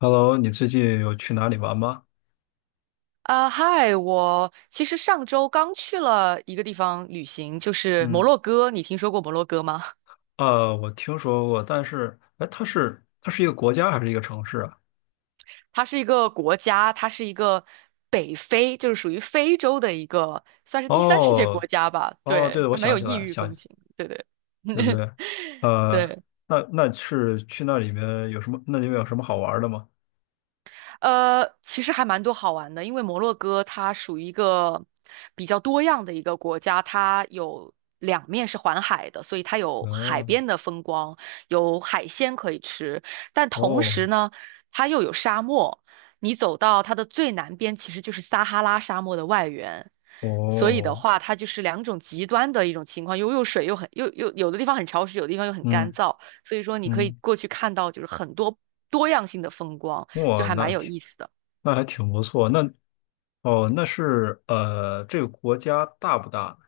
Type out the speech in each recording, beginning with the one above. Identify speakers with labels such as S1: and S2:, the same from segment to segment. S1: Hello，你最近有去哪里玩吗？
S2: 啊，嗨，我其实上周刚去了一个地方旅行，就是摩
S1: 嗯，
S2: 洛哥。你听说过摩洛哥吗？
S1: 啊，我听说过，但是，哎，它是一个国家还是一个城市啊？
S2: 它是一个国家，它是一个北非，就是属于非洲的一个，算是第三世界
S1: 哦，
S2: 国家吧。
S1: 哦，对，
S2: 对，
S1: 我
S2: 它没
S1: 想
S2: 有
S1: 起
S2: 异
S1: 来，
S2: 域风
S1: 想，
S2: 情。对对
S1: 对不对？呃，
S2: 对。
S1: 那是去那里面有什么？那里面有什么好玩的吗？
S2: 其实还蛮多好玩的，因为摩洛哥它属于一个比较多样的一个国家，它有两面是环海的，所以它有海
S1: 嗯，
S2: 边的风光，有海鲜可以吃，但同
S1: 哦，
S2: 时呢，它又有沙漠。你走到它的最南边，其实就是撒哈拉沙漠的外缘。所以的
S1: 哦，
S2: 话，它就是两种极端的一种情况，又又水又很又又有的地方很潮湿，有的地方又很干
S1: 嗯
S2: 燥。所以说，你可以
S1: 嗯，
S2: 过去看到就是很多多样性的风光。就
S1: 哇，
S2: 还蛮有意思的。
S1: 那还挺不错。那，哦，这个国家大不大？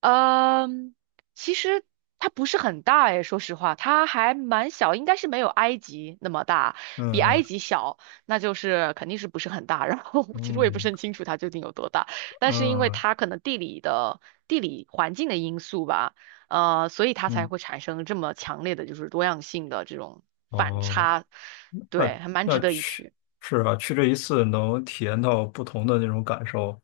S2: 嗯，其实它不是很大诶，说实话，它还蛮小，应该是没有埃及那么大，比埃
S1: 嗯
S2: 及小，那就是肯定是不是很大。然后其实我
S1: 嗯
S2: 也不是很
S1: 嗯
S2: 清楚它究竟有多大，但是因为
S1: 嗯
S2: 它可能地理环境的因素吧，所以它才
S1: 嗯，
S2: 会产生这么强烈的就是多样性的这种反
S1: 哦。
S2: 差，
S1: 那
S2: 对，还蛮
S1: 那
S2: 值得一
S1: 去
S2: 去。
S1: 是啊，去这一次能体验到不同的那种感受，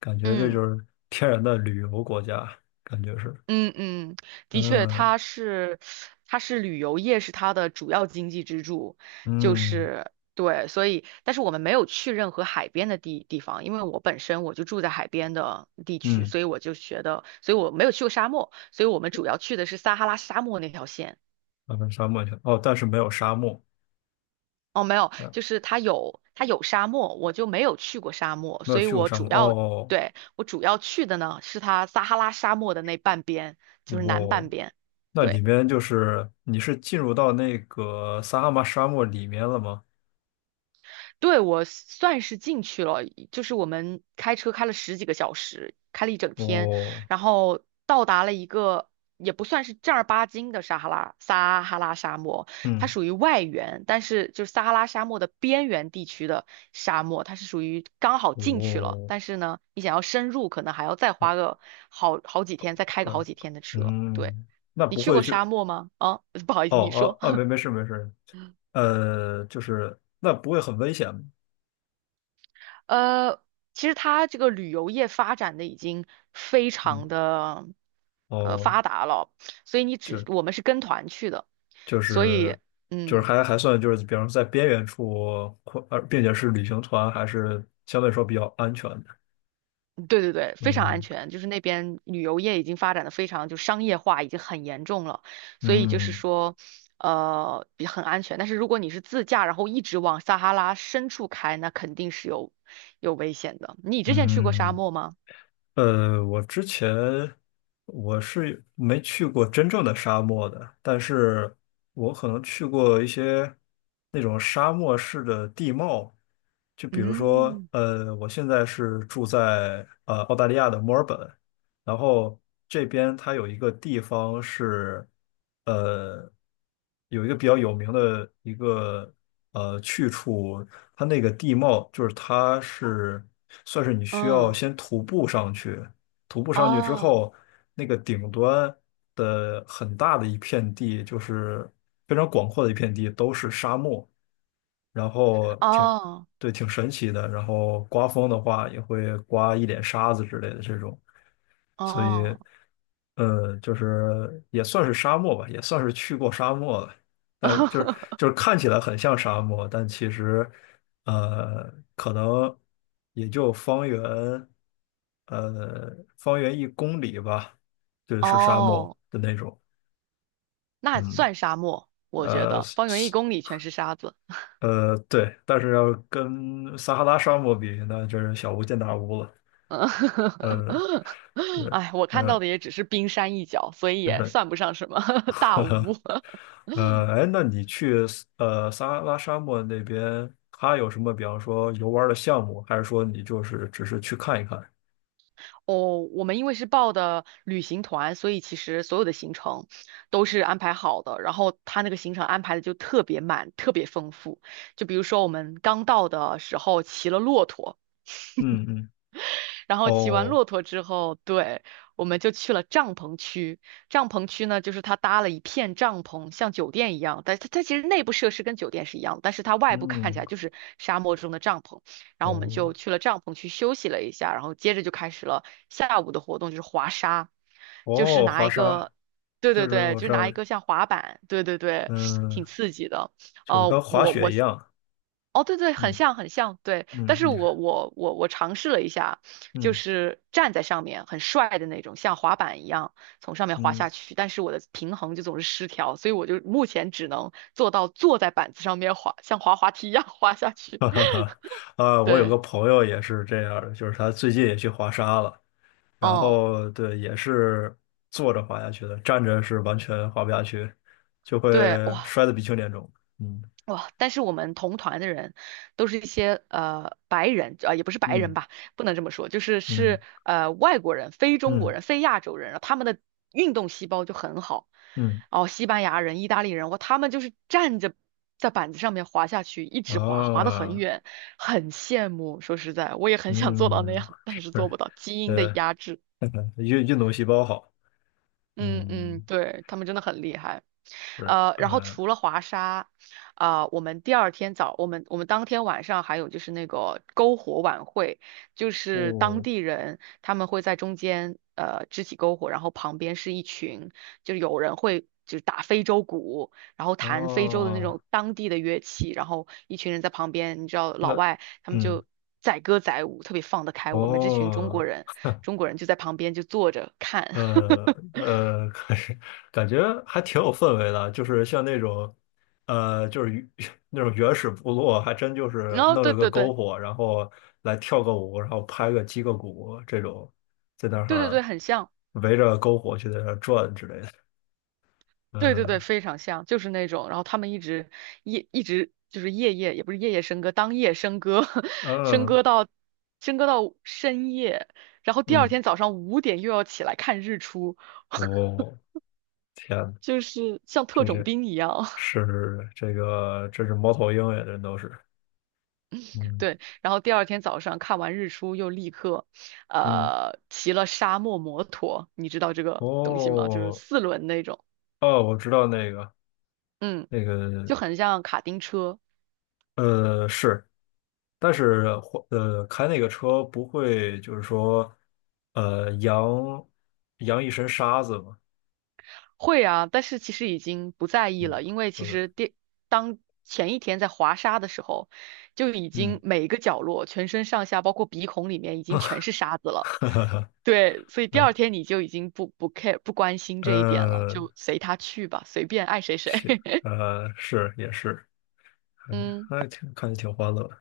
S1: 感觉这
S2: 嗯。
S1: 就是天然的旅游国家，感觉是，
S2: 嗯嗯，的确，
S1: 嗯
S2: 它是旅游业是它的主要经济支柱，就
S1: 嗯
S2: 是对，所以，但是我们没有去任何海边的地方，因为我本身我就住在海边的地区，
S1: 嗯，
S2: 所以我就觉得，所以我没有去过沙漠，所以我们主要去的是撒哈拉沙漠那条线。
S1: 阿根沙漠去了哦，但是没有沙漠，
S2: 哦，没有，
S1: 嗯，
S2: 就是它有沙漠，我就没有去过沙漠，
S1: 没有
S2: 所以
S1: 去过
S2: 我
S1: 沙
S2: 主
S1: 漠
S2: 要
S1: 哦，
S2: 对，我主要去的呢是它撒哈拉沙漠的那半边，就是南
S1: 哦，
S2: 半边。
S1: 那里
S2: 对。
S1: 面就是你是进入到那个撒哈拉沙漠里面了吗？
S2: 对，我算是进去了，就是我们开车开了十几个小时，开了一整天，
S1: 哦，
S2: 然后到达了一个也不算是正儿八经的撒哈拉沙漠，它
S1: 嗯，
S2: 属于外缘，但是就是撒哈拉沙漠的边缘地区的沙漠，它是属于刚好进去了，
S1: 哦，
S2: 但是呢，你想要深入，可能还要再花个好几天，再开个
S1: 可
S2: 好几天的车。对，
S1: 嗯，那
S2: 你
S1: 不
S2: 去
S1: 会
S2: 过
S1: 就
S2: 沙漠吗？啊，不好意
S1: 哦
S2: 思，你
S1: 哦
S2: 说。
S1: 啊，没事没事，就是那不会很危险吗？
S2: 呃，其实它这个旅游业发展的已经非
S1: 嗯，
S2: 常的
S1: 哦，
S2: 发达了，所以你只
S1: 就
S2: 我们是跟团去的，
S1: 就
S2: 所
S1: 是
S2: 以
S1: 就是
S2: 嗯，
S1: 还算就是，比方说在边缘处，并且是旅行团，还是相对来说比较安全的。
S2: 对对对，非常安
S1: 嗯
S2: 全。就是那边旅游业已经发展的非常就商业化，已经很严重了，所以就是
S1: 嗯
S2: 说也很安全。但是如果你是自驾，然后一直往撒哈拉深处开，那肯定是有危险的。你之前去过沙
S1: 嗯。
S2: 漠吗？
S1: 我之前我是没去过真正的沙漠的，但是我可能去过一些那种沙漠式的地貌，就比如说，
S2: 嗯，
S1: 我现在是住在澳大利亚的墨尔本，然后这边它有一个地方是，呃，有一个比较有名的一个去处，它那个地貌就是算是你需要
S2: 嗯，
S1: 先徒步上去，徒步上去之
S2: 哦，
S1: 后，那个顶端的很大的一片地，就是非常广阔的一片地，都是沙漠。然后
S2: 哦
S1: 对，挺神奇的。然后刮风的话，也会刮一脸沙子之类的这种，所以，
S2: 哦，
S1: 就是也算是沙漠吧，也算是去过沙漠了。但是就是 就是看起来很像沙漠，但其实，可能也就方圆，呃，1公里吧，就是沙漠
S2: 哦，
S1: 的那种。
S2: 那
S1: 嗯，
S2: 算沙漠，我觉
S1: 呃，
S2: 得方圆1公里全是沙子。
S1: 对，但是要跟撒哈拉沙漠比，那就是小巫见大巫了。
S2: 嗯，
S1: 呃，对，
S2: 哎，我看到
S1: 嗯、
S2: 的也只是冰山一角，所以
S1: 就
S2: 也
S1: 是
S2: 算不上什么 大屋。
S1: 哎，那你去撒哈拉沙漠那边，它有什么，比方说游玩儿的项目，还是说你就是只是去看一看？
S2: 哦，我们因为是报的旅行团，所以其实所有的行程都是安排好的。然后他那个行程安排的就特别满，特别丰富。就比如说我们刚到的时候骑了骆驼。
S1: 嗯嗯，
S2: 然后骑完
S1: 哦，
S2: 骆驼之后，对，我们就去了帐篷区。帐篷区呢，就是它搭了一片帐篷，像酒店一样，但是它其实内部设施跟酒店是一样的，但是它外部看起
S1: 嗯，
S2: 来就是沙漠中的帐篷。然后我们
S1: 哦，
S2: 就去了帐篷区休息了一下，然后接着就开始了下午的活动，就是滑沙，就是
S1: 哦，
S2: 拿
S1: 滑
S2: 一
S1: 沙，
S2: 个。对
S1: 就
S2: 对
S1: 是
S2: 对，
S1: 我
S2: 就是
S1: 知
S2: 拿
S1: 道，
S2: 一个像滑板，对对对，
S1: 嗯，
S2: 挺刺激的。
S1: 就是
S2: 哦、
S1: 跟滑雪一样，
S2: 哦，对对，很
S1: 嗯
S2: 像很像，对。
S1: 嗯，
S2: 但是我尝试了一下，就
S1: 嗯
S2: 是站在上面很帅的那种，像滑板一样从上面滑
S1: 嗯。
S2: 下去，但是我的平衡就总是失调，所以我就目前只能做到坐在板子上面滑，像滑滑梯一样滑下 去。
S1: 哈哈哈，啊，我有
S2: 对，
S1: 个朋友也是这样儿的，就是他最近也去滑沙了，然
S2: 嗯，
S1: 后对，也是坐着滑下去的，站着是完全滑不下去，就会
S2: 对，哇，
S1: 摔得鼻青脸肿。嗯
S2: 哇！但是我们同团的人都是一些白人，啊、也不是白人
S1: 嗯
S2: 吧，不能这么说，就是
S1: 嗯
S2: 是呃外国人、非中国
S1: 嗯
S2: 人、非亚洲人他们的运动细胞就很好。
S1: 嗯
S2: 哦，西班牙人、意大利人，哇，他们就是站着在板子上面滑下去，一直滑，滑得很
S1: 啊
S2: 远，很羡慕。说实在，我也很想做到那
S1: 嗯，
S2: 样，但
S1: 是，
S2: 是做不到，基因的
S1: 呃
S2: 压制。
S1: 运动细胞好，
S2: 嗯嗯，
S1: 嗯，
S2: 对，他们真的很厉害。
S1: 是，
S2: 然后除了华沙，啊、我们第二天早，我们我们当天晚上还有就是那个篝火晚会，就是当
S1: 哦
S2: 地人他们会在中间支起篝火，然后旁边是一群，就是有人会就是打非洲鼓，然后弹非洲的那
S1: 哦，
S2: 种当地的乐器，然后一群人在旁边，你知道老
S1: 那，
S2: 外他们
S1: 嗯，
S2: 就。载歌载舞，特别放得开。我们这群中国
S1: 哦。
S2: 人，中国人就在旁边就坐着看。
S1: 呃 呃，感感觉还挺有氛围的，就是像那种，就是那种原始部落，还真就是
S2: 然后
S1: 弄
S2: 对
S1: 了个
S2: 对
S1: 篝
S2: 对
S1: 火，然后来跳个舞，然后击个鼓这种，在那
S2: 对对对，
S1: 儿
S2: 很像，
S1: 围着篝火去在那儿转之类的。
S2: 对对对，
S1: 嗯
S2: 非常像，就是那种。然后他们一直就是夜夜也不是夜夜笙歌，当夜笙歌，笙
S1: 嗯
S2: 歌到笙歌到深夜，然后第二
S1: 嗯，
S2: 天早上5点又要起来看日出，
S1: 我、天呐，
S2: 就是像特
S1: 这
S2: 种
S1: 这
S2: 兵一样。
S1: 是这个，这是猫头鹰呀，这都是，嗯
S2: 对，然后第二天早上看完日出又立刻，
S1: 嗯，
S2: 骑了沙漠摩托，你知道这个东西吗？就是
S1: 哦
S2: 四轮那种，
S1: 哦，我知道那个
S2: 嗯，
S1: 那个。
S2: 就很像卡丁车。
S1: 是，但是开那个车不会就是说，呃，扬扬一身沙子嘛，
S2: 会啊，但是其实已经不在意
S1: 嗯，
S2: 了，因为
S1: 不
S2: 其
S1: 对，
S2: 实当前一天在滑沙的时候，就已
S1: 嗯，
S2: 经每一个角落、全身上下，包括鼻孔里面，已经全 是沙子了。
S1: 哈哈哈
S2: 对，所以第二天你就已经不 care 不关心这一点了，
S1: 呃，
S2: 就随他去吧，随便爱谁谁。
S1: 是，是也是，哎，
S2: 嗯
S1: 看着挺欢乐的，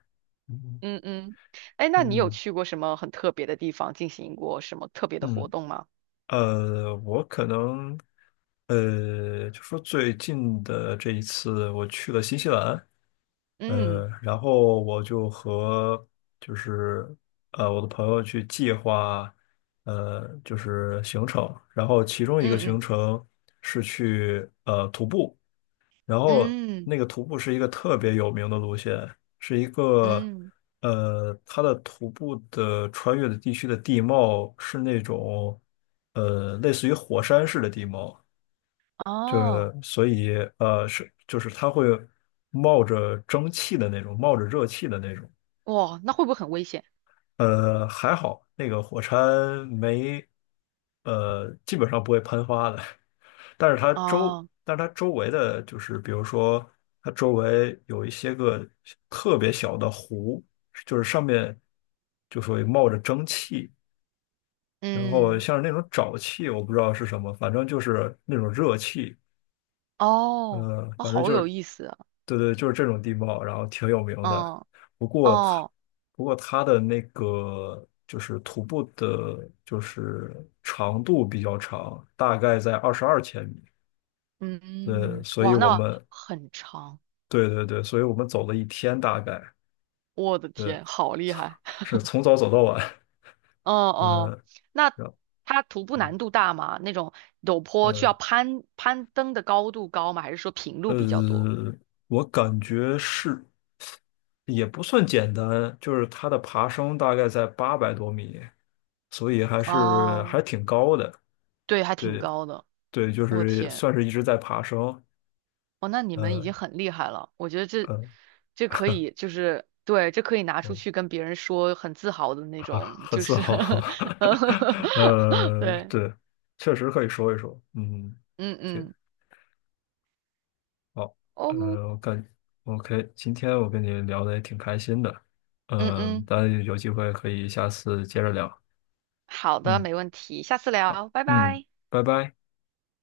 S1: 嗯
S2: 嗯嗯，哎，那你有
S1: 嗯
S2: 去过什么很特别的地方，进行过什么特别的活
S1: 嗯。
S2: 动吗？
S1: 我可能，就说最近的这一次，我去了新西兰，
S2: 嗯
S1: 然后我就和就是我的朋友去计划，就是行程，然后其中一个行
S2: 嗯
S1: 程是去徒步。然后
S2: 嗯嗯
S1: 那个徒步是一个特别有名的路线，是一个
S2: 嗯，
S1: 呃，它的徒步的穿越的地区的地貌是类似于火山式的地貌，就
S2: 哦，
S1: 是所以就是它会冒着蒸汽的那种，冒着热气的那种。
S2: 哇，那会不会很危险？
S1: 还好那个火山没呃，基本上不会喷发的。
S2: 哦。
S1: 但是它周围的就是，比如说它周围有一些个特别小的湖，就是上面就属于冒着蒸汽，然后
S2: 嗯，
S1: 像是那种沼气，我不知道是什么，反正就是那种热气，
S2: 哦，哦，
S1: 反正
S2: 好
S1: 就
S2: 有
S1: 是，
S2: 意思啊，
S1: 对对，就是这种地貌，然后挺有名的。
S2: 嗯，
S1: 不过它，
S2: 哦，
S1: 不过它的那个就是徒步的，就是长度比较长，大概在22千米。对，
S2: 嗯，
S1: 所以
S2: 哇，
S1: 我
S2: 那
S1: 们
S2: 很长，
S1: 对对对，所以我们走了一天大概，
S2: 我的
S1: 对，
S2: 天，好厉害，
S1: 是从早走到晚，
S2: 哦
S1: 嗯，
S2: 哦，那
S1: 然后
S2: 它徒步难度大吗？那种陡坡需要
S1: 呃
S2: 攀登的高度高吗？还是说平路比较多？
S1: 呃，我感觉是也不算简单，就是它的爬升大概在800多米，所以还是
S2: 哦，
S1: 还挺高的，
S2: 对，还挺
S1: 对
S2: 高的，
S1: 对，就
S2: 我的
S1: 是
S2: 天，
S1: 算是一直在爬升，
S2: 哦，那你们已经
S1: 嗯，
S2: 很厉害了，我觉得这
S1: 呃
S2: 这可以就是对，这可以拿出
S1: 嗯，
S2: 去跟别人说，很自豪的那种，
S1: 很
S2: 就
S1: 自
S2: 是
S1: 豪，
S2: 对，
S1: 对，确实可以说一说，嗯。
S2: 嗯
S1: 挺
S2: 嗯，
S1: 好，呃，
S2: 哦，
S1: 我感 OK，今天我跟你聊的也挺开心的，
S2: 嗯
S1: 嗯、
S2: 嗯，
S1: 当然有机会可以下次接着聊，
S2: 好的，
S1: 嗯
S2: 没问题，下次聊，拜
S1: 嗯，
S2: 拜。
S1: 拜拜。